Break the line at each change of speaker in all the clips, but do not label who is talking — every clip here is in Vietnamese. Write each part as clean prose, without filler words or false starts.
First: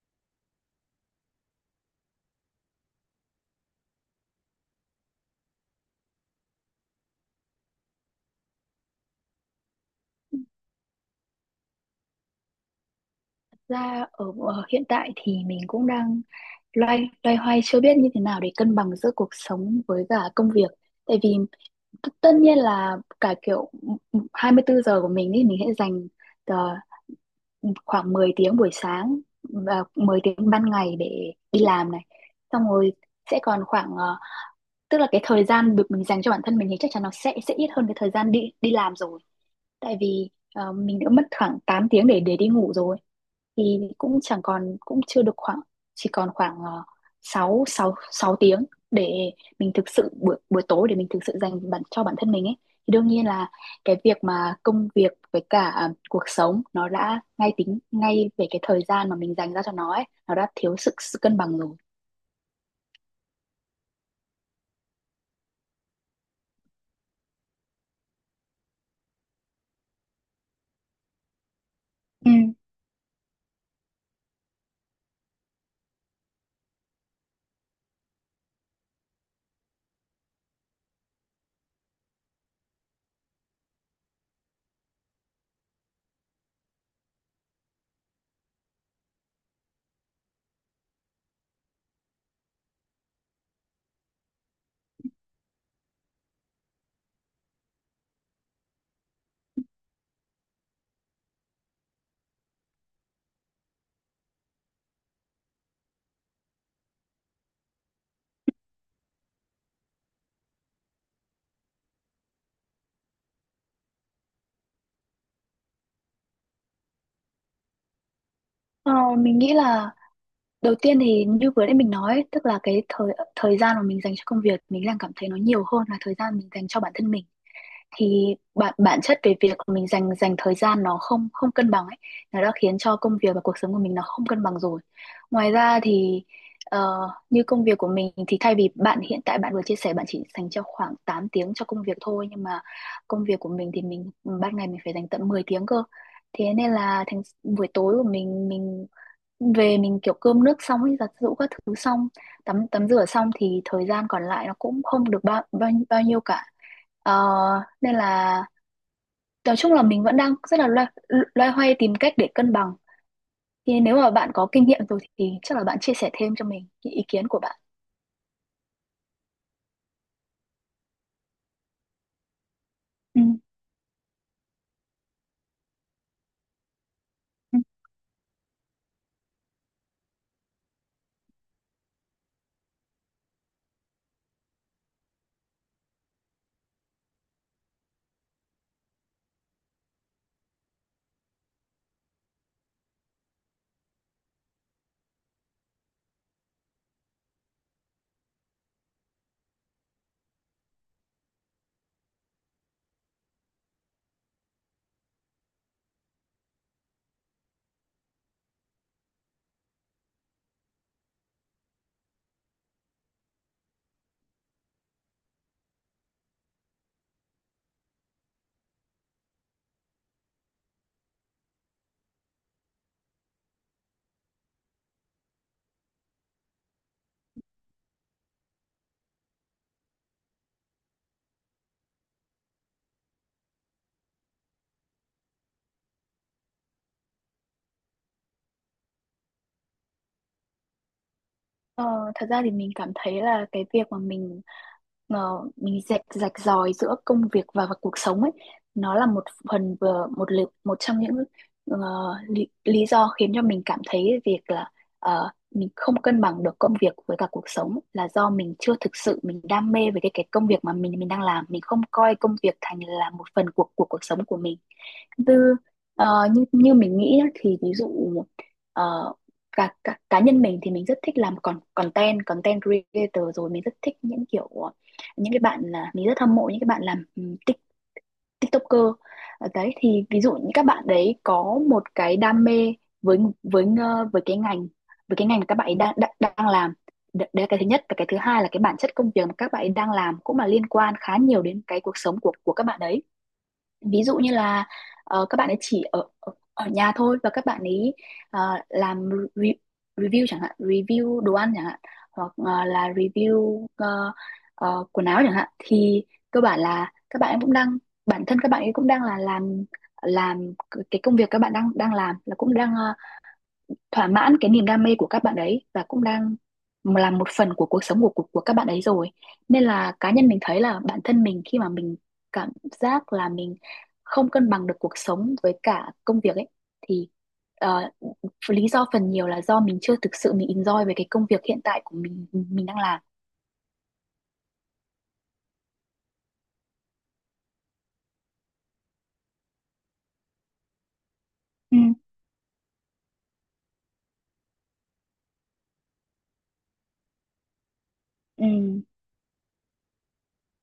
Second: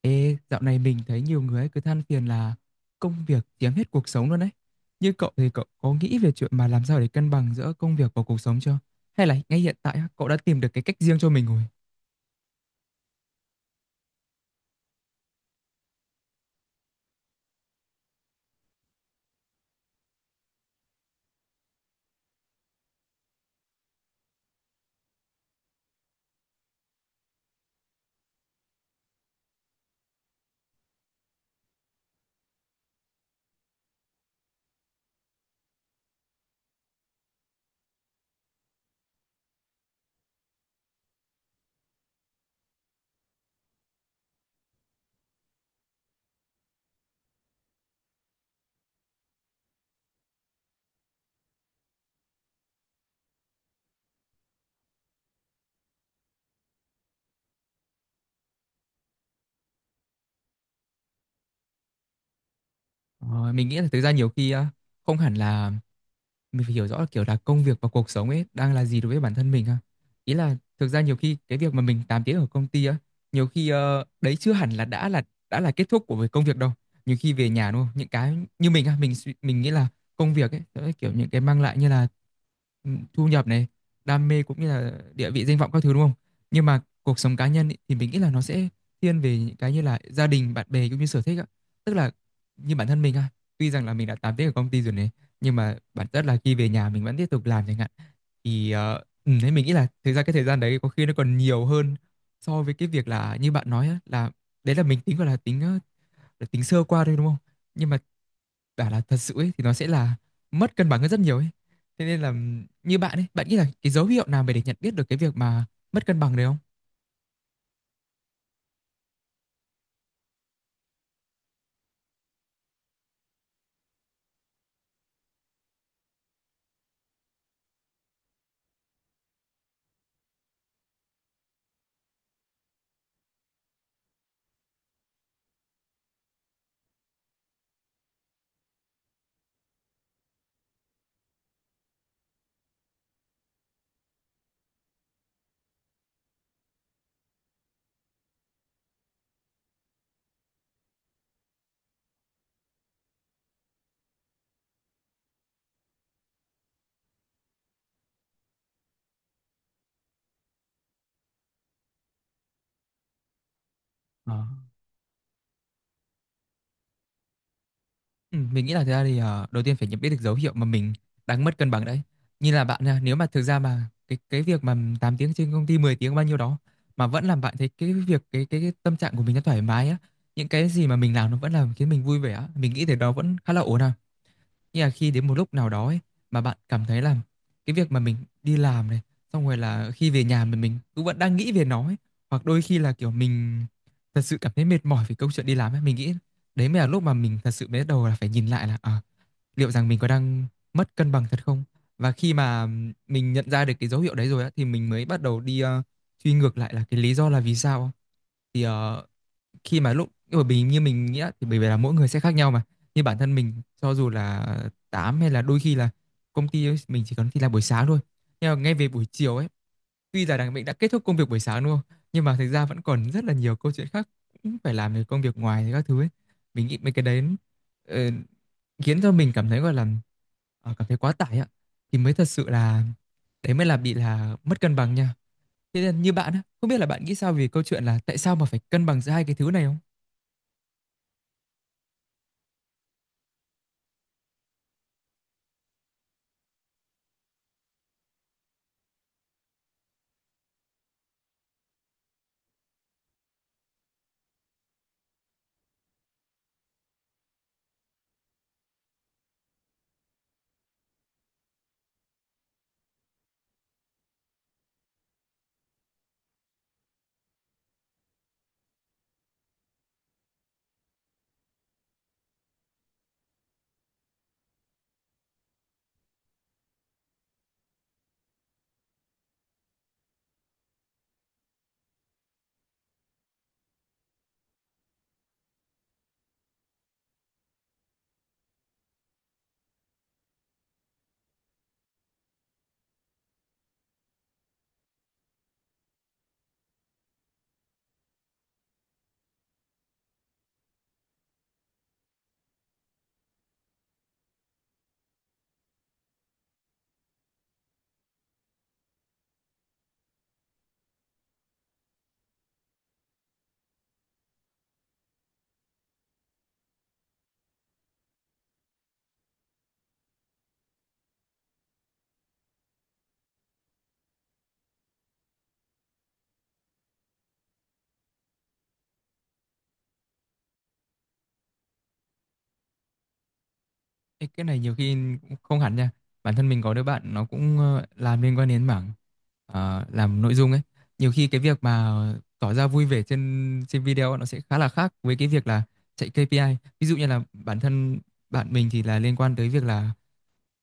Ê, dạo này mình thấy nhiều người ấy cứ than phiền là công việc chiếm hết cuộc sống luôn đấy. Như cậu thì cậu có nghĩ về chuyện mà làm sao để cân bằng giữa công việc và cuộc sống chưa? Hay là ngay hiện tại á, cậu đã tìm được cái cách riêng cho mình rồi?
Ra ở ở hiện tại thì mình cũng đang loay loay hoay chưa biết như thế nào để cân bằng giữa cuộc sống với cả công việc. Tại vì tất nhiên là cả kiểu 24 giờ của mình thì mình sẽ dành ờ, khoảng 10 tiếng buổi sáng và 10 tiếng ban ngày để đi làm này. Xong rồi sẽ còn khoảng tức là cái thời gian được mình dành cho bản thân mình thì chắc chắn nó sẽ ít hơn cái thời gian đi đi làm rồi, tại vì mình đã mất khoảng 8 tiếng để đi ngủ rồi, thì cũng chẳng còn, cũng chưa được khoảng, chỉ còn khoảng 6 6 6 tiếng để mình thực sự buổi buổi tối để mình thực sự dành bản cho bản thân mình ấy, thì đương nhiên là cái việc mà công việc với cả cuộc sống, nó đã ngay tính ngay về cái thời gian mà mình dành ra cho nó ấy, nó đã thiếu sự cân bằng rồi.
Ờ, mình nghĩ là thực ra nhiều khi á, không hẳn là mình phải hiểu rõ kiểu là công việc và cuộc sống ấy đang là gì đối với bản thân mình ha. Ý là thực ra nhiều khi cái việc mà mình 8
Ừ.
tiếng ở công ty á, nhiều khi đấy chưa hẳn là đã là kết thúc của việc công việc đâu. Nhiều khi về nhà đúng không? Những cái như mình á, mình nghĩ là công việc ấy đó là kiểu những cái mang lại như là ừ, thu nhập này, đam mê cũng như là địa vị danh vọng các thứ đúng không? Nhưng mà cuộc sống cá nhân ý, thì mình nghĩ là nó sẽ thiên về những cái như là gia đình, bạn bè cũng như sở thích á. Tức là như bản thân mình á, tuy rằng là mình đã 8 tiếng ở công ty rồi này, nhưng mà bản chất là khi về nhà mình vẫn tiếp tục làm chẳng hạn. Thì thế mình nghĩ là thực ra cái thời gian đấy có khi nó còn nhiều hơn so với cái việc là như bạn nói á, là đấy là mình tính, gọi là là tính sơ qua thôi đúng không, nhưng mà bảo là thật sự ấy, thì nó sẽ là mất cân bằng hơn rất nhiều ấy. Thế nên là như bạn ấy bạn nghĩ là cái dấu hiệu nào mà để nhận biết được cái việc mà mất cân bằng đấy không?
Ờ, mình nghĩ là đầu tiên thì như vừa nãy mình nói, ấy, tức là cái thời thời gian mà mình dành cho công việc, mình đang cảm thấy nó nhiều hơn là thời gian mình dành cho bản thân mình. Thì bản bản chất về việc mình dành dành thời gian nó không không cân bằng ấy, nó đã khiến cho công việc và cuộc sống của mình nó không cân bằng rồi. Ngoài ra thì ờ, như công việc của mình thì thay vì bạn hiện tại bạn vừa chia sẻ bạn chỉ dành cho khoảng 8 tiếng cho công việc thôi, nhưng mà công việc của mình thì mình ban ngày mình phải dành tận 10 tiếng cơ. Thế nên là thành buổi tối của mình về mình kiểu cơm nước xong ấy, giặt giũ các thứ xong, tắm tắm rửa xong thì thời gian còn lại nó cũng không được bao bao, bao nhiêu cả. Ờ, nên là nói chung là mình vẫn đang rất là loay hoay tìm cách để cân bằng, thì nếu mà bạn
Ờ.
có kinh nghiệm rồi thì chắc là bạn chia sẻ thêm cho mình những ý kiến của bạn.
Ừ, mình nghĩ là thực ra thì đầu tiên phải nhận biết được dấu hiệu mà mình đang mất cân bằng đấy. Như là bạn nha, nếu
Ừ.
mà thực ra mà cái việc mà 8 tiếng trên công ty 10 tiếng bao nhiêu đó mà vẫn làm bạn
Ừ.
thấy cái việc cái tâm trạng của mình nó thoải mái á, những cái gì mà mình làm nó vẫn làm khiến mình vui vẻ á, mình nghĩ thì đó vẫn khá là ổn à. Nhưng mà khi đến một lúc nào đó ấy, mà bạn cảm thấy là cái việc mà mình đi làm này, xong rồi là khi về nhà mình cũng vẫn đang nghĩ về nó ấy. Hoặc đôi khi là kiểu mình thật sự cảm thấy mệt mỏi vì câu chuyện đi làm ấy. Mình nghĩ đấy mới là lúc mà mình thật sự bắt đầu là phải nhìn lại là à, liệu rằng mình có đang mất cân bằng thật không? Và khi mà mình nhận ra được cái dấu hiệu đấy rồi á, thì mình mới bắt đầu đi truy ngược lại là cái lý do là vì sao. Thì khi mà lúc bởi vì như mình nghĩ á, thì bởi vì là mỗi người sẽ khác nhau mà. Như bản thân mình cho dù là 8 hay là đôi khi là công ty ấy, mình chỉ cần đi làm buổi sáng thôi, nhưng mà ngay về buổi chiều ấy, tuy là đằng mình đã kết thúc công việc buổi sáng đúng không, nhưng mà thực ra vẫn còn rất là nhiều câu chuyện khác cũng phải làm về công việc ngoài các thứ ấy. Mình nghĩ mấy cái đấy ờ, khiến cho mình cảm thấy gọi là cảm thấy quá tải ạ, thì mới thật sự là đấy mới là bị là mất cân bằng nha. Thế nên như bạn á, không biết là bạn nghĩ sao về câu chuyện là tại sao mà phải cân bằng giữa hai cái thứ này không?
Ờ, thật ra thì mình cảm thấy là cái việc mà mình mình rạch rạch ròi giữa công việc và cuộc sống ấy, nó là một phần vừa một lực, một trong những ờ, lý do khiến cho mình cảm thấy việc là mình không cân bằng được công việc với cả cuộc sống, là do mình chưa thực sự mình đam mê với cái công việc mà mình đang làm, mình không coi công việc thành là một phần của cuộc sống của mình. tư như như mình nghĩ á, thì ví dụ ờ, cá nhân mình thì mình rất thích làm con content content creator, rồi mình rất thích những kiểu những cái bạn, là mình rất hâm mộ những cái bạn làm TikToker. Ờ, đấy thì ví dụ những các bạn đấy có một cái đam mê với cái ngành, mà các bạn ấy đang đang, đang làm. Đấy là cái thứ nhất, và cái thứ hai là cái bản chất công việc mà các bạn ấy đang làm cũng là liên quan khá nhiều đến cái cuộc sống của các bạn đấy. Ví dụ như là các bạn ấy chỉ ở ở ở nhà thôi, và các bạn ấy ờ, làm re review chẳng hạn, review đồ ăn chẳng hạn, hoặc là review quần áo chẳng hạn, thì cơ bản là các bạn ấy cũng đang, bản thân các bạn ấy cũng đang là làm cái công việc các bạn đang đang làm, là cũng đang thỏa mãn cái niềm đam mê của các bạn ấy, và cũng đang là một phần của cuộc sống của của các bạn ấy rồi. Nên là cá nhân mình thấy là bản thân mình khi mà mình cảm giác là mình không cân bằng được cuộc sống với cả công việc ấy, thì ờ, lý do phần nhiều là do mình chưa thực sự mình enjoy về cái công việc hiện tại của mình đang làm.
Ê, cái này nhiều khi cũng không hẳn nha. Bản thân mình có đứa bạn nó cũng làm liên quan đến mảng làm nội dung ấy. Nhiều khi cái việc
Ừ.
mà tỏ ra vui vẻ trên trên video nó sẽ khá là khác với cái việc là chạy KPI. Ví dụ như là bản thân bạn
Ừ.
mình thì là liên quan tới việc là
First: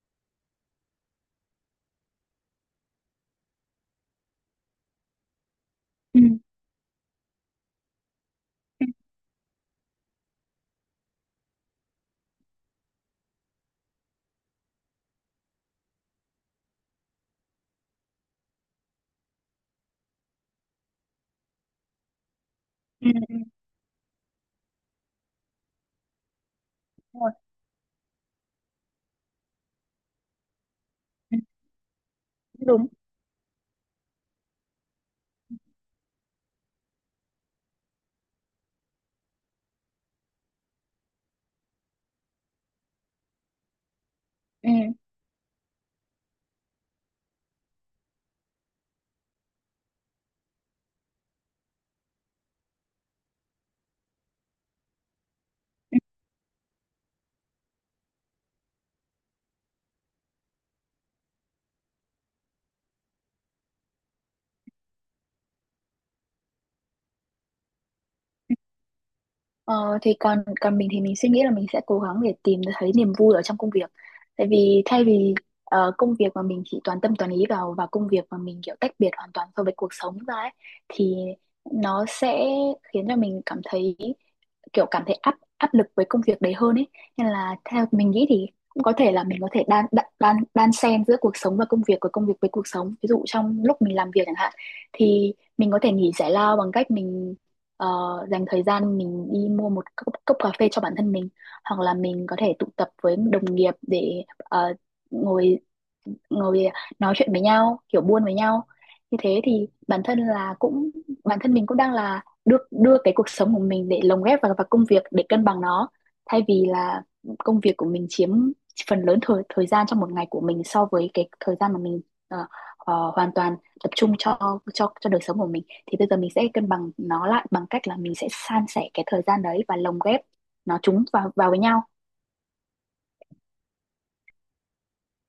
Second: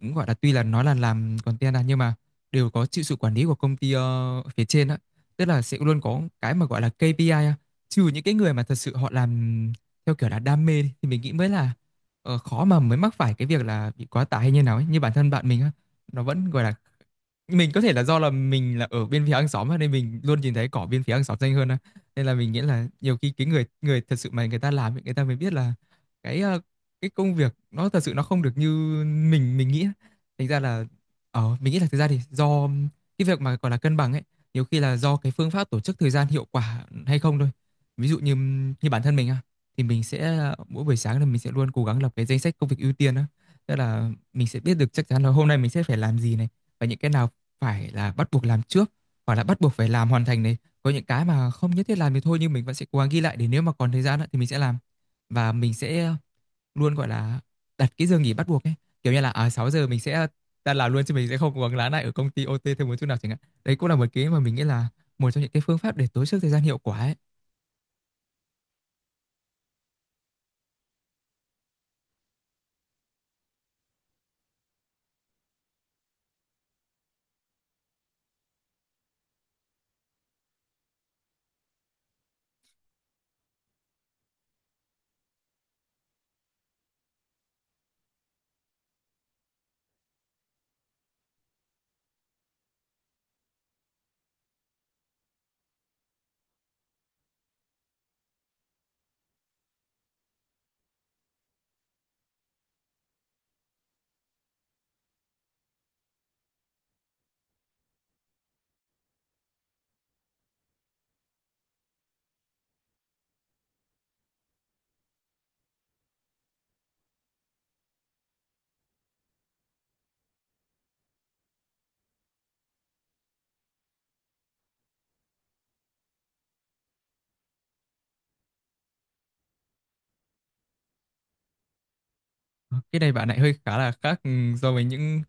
cũng gọi là tuy là nói là làm content à, nhưng mà đều có chịu sự quản lý của công ty phía trên á, tức là sẽ luôn có
Ừ.
cái mà gọi là KPI á, trừ những cái người mà thật
Ừ.
sự họ làm theo kiểu là đam mê thì mình nghĩ mới là khó mà mới mắc phải cái việc là bị quá tải hay như nào ấy. Như bản thân bạn mình á, nó vẫn gọi là mình có thể là do là mình là ở bên phía hàng xóm nên mình luôn nhìn thấy cỏ bên phía hàng xóm xanh hơn á. Nên là mình nghĩ là
Ừ,
nhiều khi
ừ,
cái người người thật sự mà người ta làm ấy, người ta mới biết là cái cái
đúng rồi.
công việc nó thật sự nó không được như mình nghĩ. Á. Thành ra là
Ừ,
ờ mình nghĩ là thực ra thì do
đúng.
cái việc mà gọi là cân bằng ấy, nhiều khi là do cái phương pháp tổ chức thời gian hiệu quả hay không thôi. Ví dụ như như bản thân mình á, thì mình sẽ mỗi buổi sáng là mình sẽ luôn cố gắng lập cái danh sách công việc ưu tiên á. Tức là mình sẽ
Ừ.
biết được chắc chắn là hôm nay mình sẽ phải làm gì này, và những cái nào phải là bắt buộc làm trước hoặc là bắt buộc phải làm hoàn thành này, có những cái mà không nhất thiết làm thì thôi nhưng mình vẫn sẽ cố gắng ghi lại để nếu mà còn thời gian á, thì mình sẽ làm. Và mình sẽ luôn gọi là đặt cái giờ nghỉ bắt buộc ấy, kiểu như là à 6 giờ mình sẽ ta làm luôn chứ mình sẽ không cố gắng lái lại ở công ty OT thêm một chút nào chẳng hạn. Đấy cũng là một cái mà mình nghĩ là một trong những cái phương pháp để tối ưu thời gian hiệu quả ấy.
Ờ, thì còn còn mình thì mình suy nghĩ là mình sẽ cố gắng để tìm thấy niềm vui ở trong công việc. Tại vì thay vì công việc mà mình chỉ toàn tâm toàn ý vào, và công việc mà mình kiểu tách biệt hoàn toàn so với cuộc sống ra ấy, thì nó sẽ khiến cho mình cảm thấy, kiểu cảm thấy áp áp lực với công việc đấy hơn ấy. Nên là theo mình nghĩ thì cũng có thể là mình có thể đan xen giữa cuộc sống và công việc, của công việc với cuộc sống. Ví dụ trong lúc mình làm việc chẳng hạn, thì mình có thể nghỉ giải lao bằng cách mình ờ, dành thời gian mình đi mua một cốc cà phê cho bản thân mình, hoặc là mình có thể tụ tập với đồng nghiệp để ngồi ngồi nói chuyện với nhau, kiểu buôn với nhau. Như thế thì bản thân là cũng, bản thân mình cũng đang là đưa đưa cái cuộc sống của mình để lồng ghép vào công việc để cân bằng nó. Thay vì là công việc của mình chiếm phần lớn thời thời gian trong một ngày của mình, so với cái thời gian mà mình ờ, hoàn toàn tập trung cho cho đời sống của mình, thì bây giờ mình sẽ cân bằng nó lại bằng cách là mình sẽ san sẻ cái thời gian đấy và lồng ghép nó, chúng vào vào với nhau.
Cái này bạn lại hơi khá là khác ừ, so với những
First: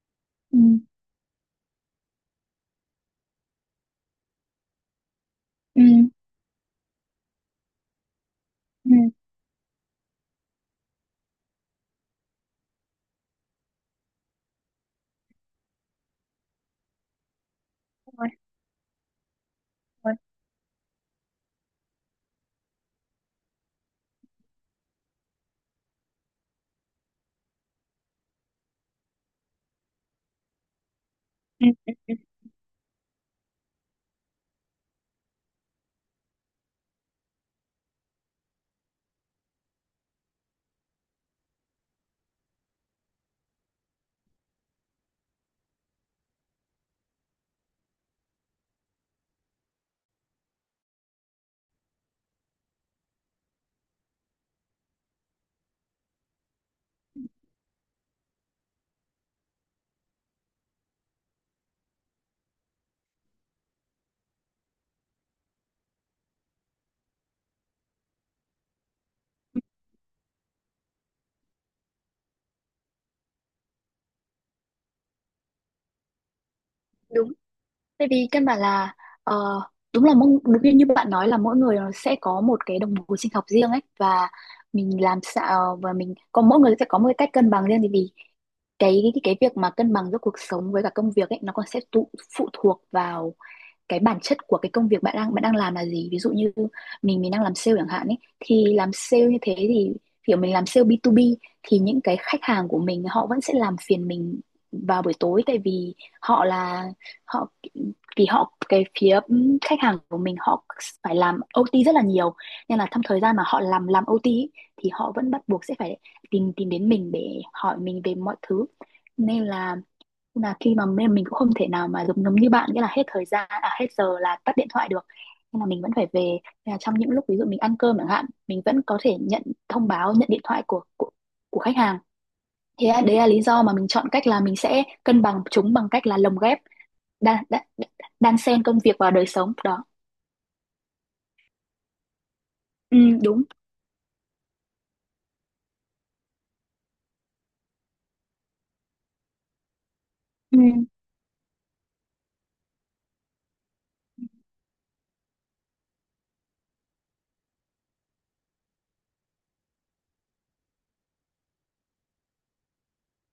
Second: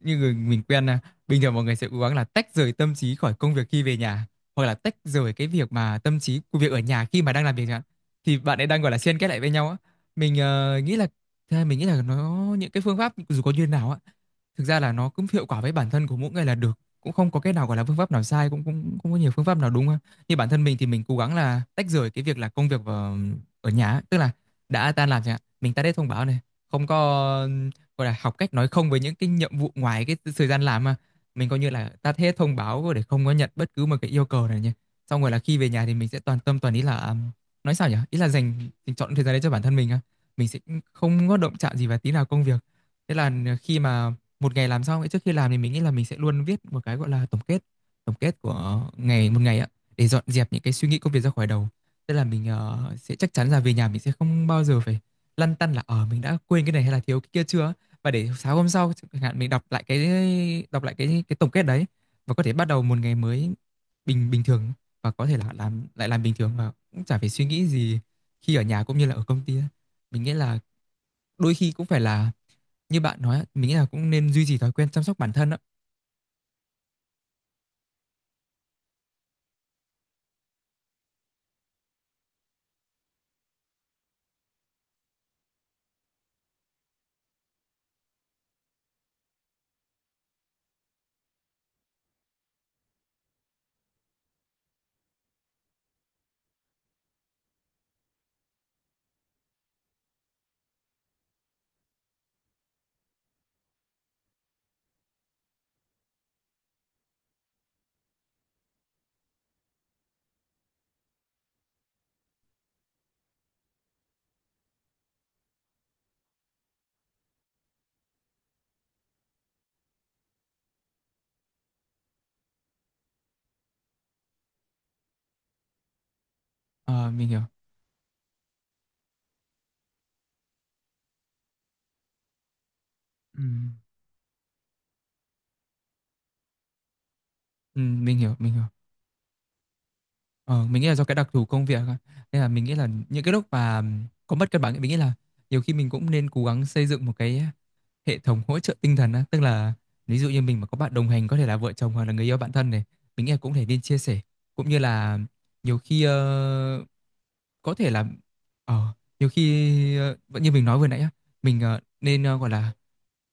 như người
Ừ.
mình quen nè. Bình thường mọi người sẽ cố gắng là tách rời tâm trí khỏi công việc khi về nhà, hoặc là tách rời cái việc
Ừ.
mà tâm trí của việc ở nhà khi mà đang làm việc chẳng hạn. Thì bạn ấy đang gọi
Ừ,
là xen kết lại với nhau á. Mình nghĩ là thế mình nghĩ là nó những cái phương pháp dù có như thế nào á, thực ra là nó cũng hiệu quả với bản thân của mỗi người là được. Cũng không có cái nào gọi là phương pháp nào sai cũng cũng cũng có nhiều phương pháp nào đúng ha. Như bản thân mình thì mình cố gắng là tách rời cái việc là công việc ở, ở nhà, á. Tức là đã tan làm chẳng hạn, mình tắt hết thông báo này, không có gọi là học cách nói không với những cái nhiệm vụ ngoài cái thời gian làm mà mình coi như là tắt hết thông báo để không có nhận bất cứ một cái yêu cầu nào nhé. Xong rồi là khi về nhà thì mình sẽ toàn tâm toàn ý là nói sao nhỉ, ý là dành dành chọn thời gian đấy cho bản thân mình á, mình sẽ không có động chạm gì vào tí nào công việc. Thế là khi mà một ngày làm xong ấy, trước khi làm thì mình nghĩ là mình sẽ luôn viết một cái gọi là tổng kết, tổng kết của ngày một ngày á, để dọn dẹp những cái suy nghĩ công việc ra khỏi đầu. Tức là mình sẽ chắc chắn là về nhà mình sẽ không bao giờ phải lăn tăn là ờ mình đã quên cái này hay là thiếu cái kia chưa. Và để sáng hôm sau chẳng hạn mình đọc lại cái đọc lại cái tổng kết đấy và có thể bắt đầu một ngày mới bình bình thường và có thể là làm lại làm bình thường và cũng chả phải suy nghĩ gì khi ở nhà cũng như là ở công ty. Mình nghĩ là đôi khi cũng phải là như bạn nói, mình nghĩ là cũng nên duy trì thói quen chăm sóc bản thân đó.
đúng. Tại vì căn bản là ờ, đúng là, đúng như bạn nói, là mỗi người nó sẽ có một cái đồng hồ sinh học riêng ấy, và mình làm sao, ờ, và mình có mỗi người sẽ có một cái cách cân bằng riêng. Thì vì cái việc mà cân bằng giữa cuộc sống với cả công việc ấy, nó còn sẽ phụ thuộc vào cái bản chất của cái công việc bạn đang làm là gì. Ví dụ như mình đang làm sale chẳng hạn ấy, thì làm sale như thế thì kiểu mình làm sale B2B, thì những cái khách hàng của mình họ vẫn sẽ làm phiền mình vào buổi tối, tại vì họ là, họ vì họ cái phía khách hàng của mình họ phải làm OT rất là nhiều. Nên là trong thời gian mà họ làm OT ý, thì họ vẫn bắt buộc sẽ phải tìm tìm đến mình để hỏi mình về mọi thứ. Nên là khi mà mình cũng không thể nào mà giống giống như bạn, nghĩa là hết thời gian, à, hết giờ là tắt điện thoại được, nên là mình vẫn phải về. Nên là trong
Ờ,
những lúc
mình
ví
hiểu.
dụ mình ăn cơm chẳng hạn, mình vẫn có thể nhận thông báo, nhận điện thoại của của khách hàng. Đấy là lý
Ừ.
do mà mình chọn cách là mình sẽ cân bằng chúng bằng cách là lồng ghép, đan đan,
Ừ, mình hiểu
đan
mình hiểu
xen công việc vào đời sống đó.
Ờ, mình nghĩ là do cái đặc thù công việc á. Nên là mình nghĩ là
Ừ,
những cái
đúng.
lúc mà có mất cân bằng ấy, mình nghĩ là nhiều khi mình cũng nên cố gắng xây dựng một cái hệ thống hỗ trợ tinh thần á, tức là ví dụ như
Ừ.
mình mà có bạn đồng hành có thể là vợ chồng hoặc là người yêu bạn thân này, mình nghĩ là cũng thể nên chia sẻ, cũng như là nhiều khi ờ, có thể là ờ, nhiều khi ờ, vẫn như mình nói vừa nãy á, mình nên gọi là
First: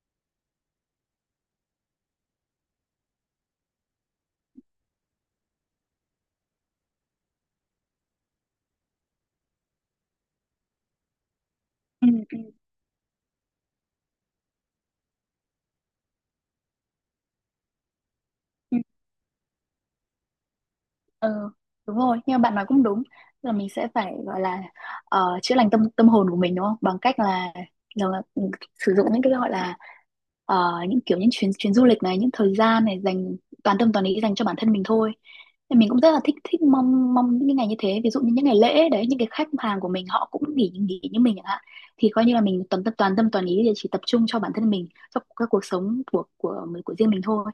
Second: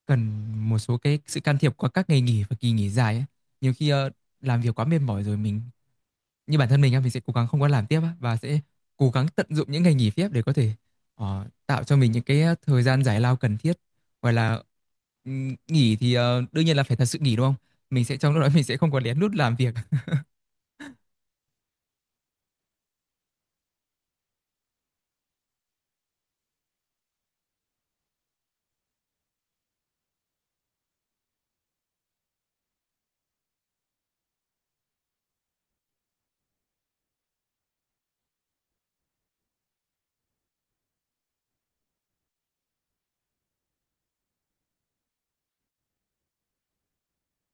cần một số cái sự can thiệp qua các ngày nghỉ và kỳ nghỉ dài ấy. Nhiều khi làm việc quá mệt mỏi rồi mình, như bản thân mình á, mình sẽ cố gắng không có làm tiếp và sẽ cố gắng tận dụng những ngày nghỉ phép để có thể tạo cho
Ừ.
mình những
Ừ.
cái thời gian giải lao cần thiết. Hoặc là nghỉ thì đương nhiên là phải thật sự nghỉ đúng không, mình sẽ trong lúc đó mình sẽ không có lén lút làm việc.
Ừ, đúng rồi, nhưng mà bạn nói cũng đúng, là mình sẽ phải gọi là chữa lành tâm tâm hồn của mình, đúng không? Bằng cách là, là, là ừ, sử dụng những cái gọi là những kiểu những chuyến chuyến du lịch này, những thời gian này, dành toàn tâm toàn ý dành cho bản thân mình thôi. Thì mình cũng rất là thích thích mong mong những cái ngày như thế, ví dụ như những ngày lễ đấy, những cái khách hàng của mình họ cũng nghỉ nghỉ như mình chẳng hạn. Thì coi như là mình toàn tâm toàn ý để chỉ tập trung cho bản thân mình, cho các cuộc sống của mình, của riêng mình thôi.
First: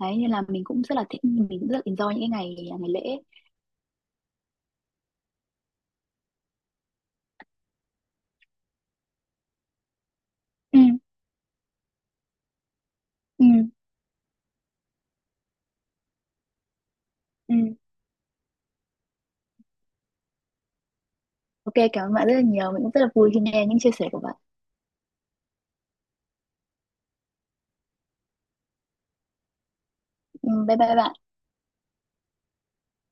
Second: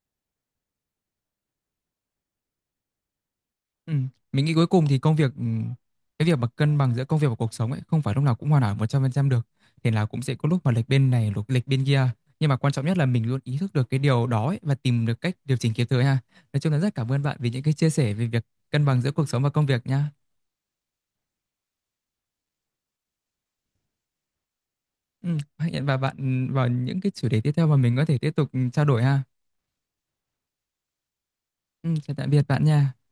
Đấy nên là mình cũng rất là thích, mình cũng rất là enjoy những cái ngày ngày lễ.
Ừ. Mình nghĩ cuối cùng thì công việc, cái việc mà cân bằng giữa công việc và cuộc sống ấy không phải lúc nào cũng hoàn hảo 100% được, thì là cũng sẽ có lúc mà
Ừ.
lệch bên này lúc lệch bên kia, nhưng mà quan trọng nhất là mình luôn
Ừ.
ý thức được cái điều đó ấy, và tìm được cách điều chỉnh kịp thời ha. Nói chung là rất cảm ơn bạn vì
Ừ.
những cái chia sẻ về việc cân bằng giữa cuộc sống và công việc nha.
OK, cảm ơn bạn rất là nhiều, mình cũng rất là vui khi nghe những chia sẻ của bạn.
Hẹn và bạn vào những cái chủ đề tiếp theo mà mình có thể tiếp tục trao đổi ha.
Ừ, bye bye bạn.
Chào tạm biệt bạn nha.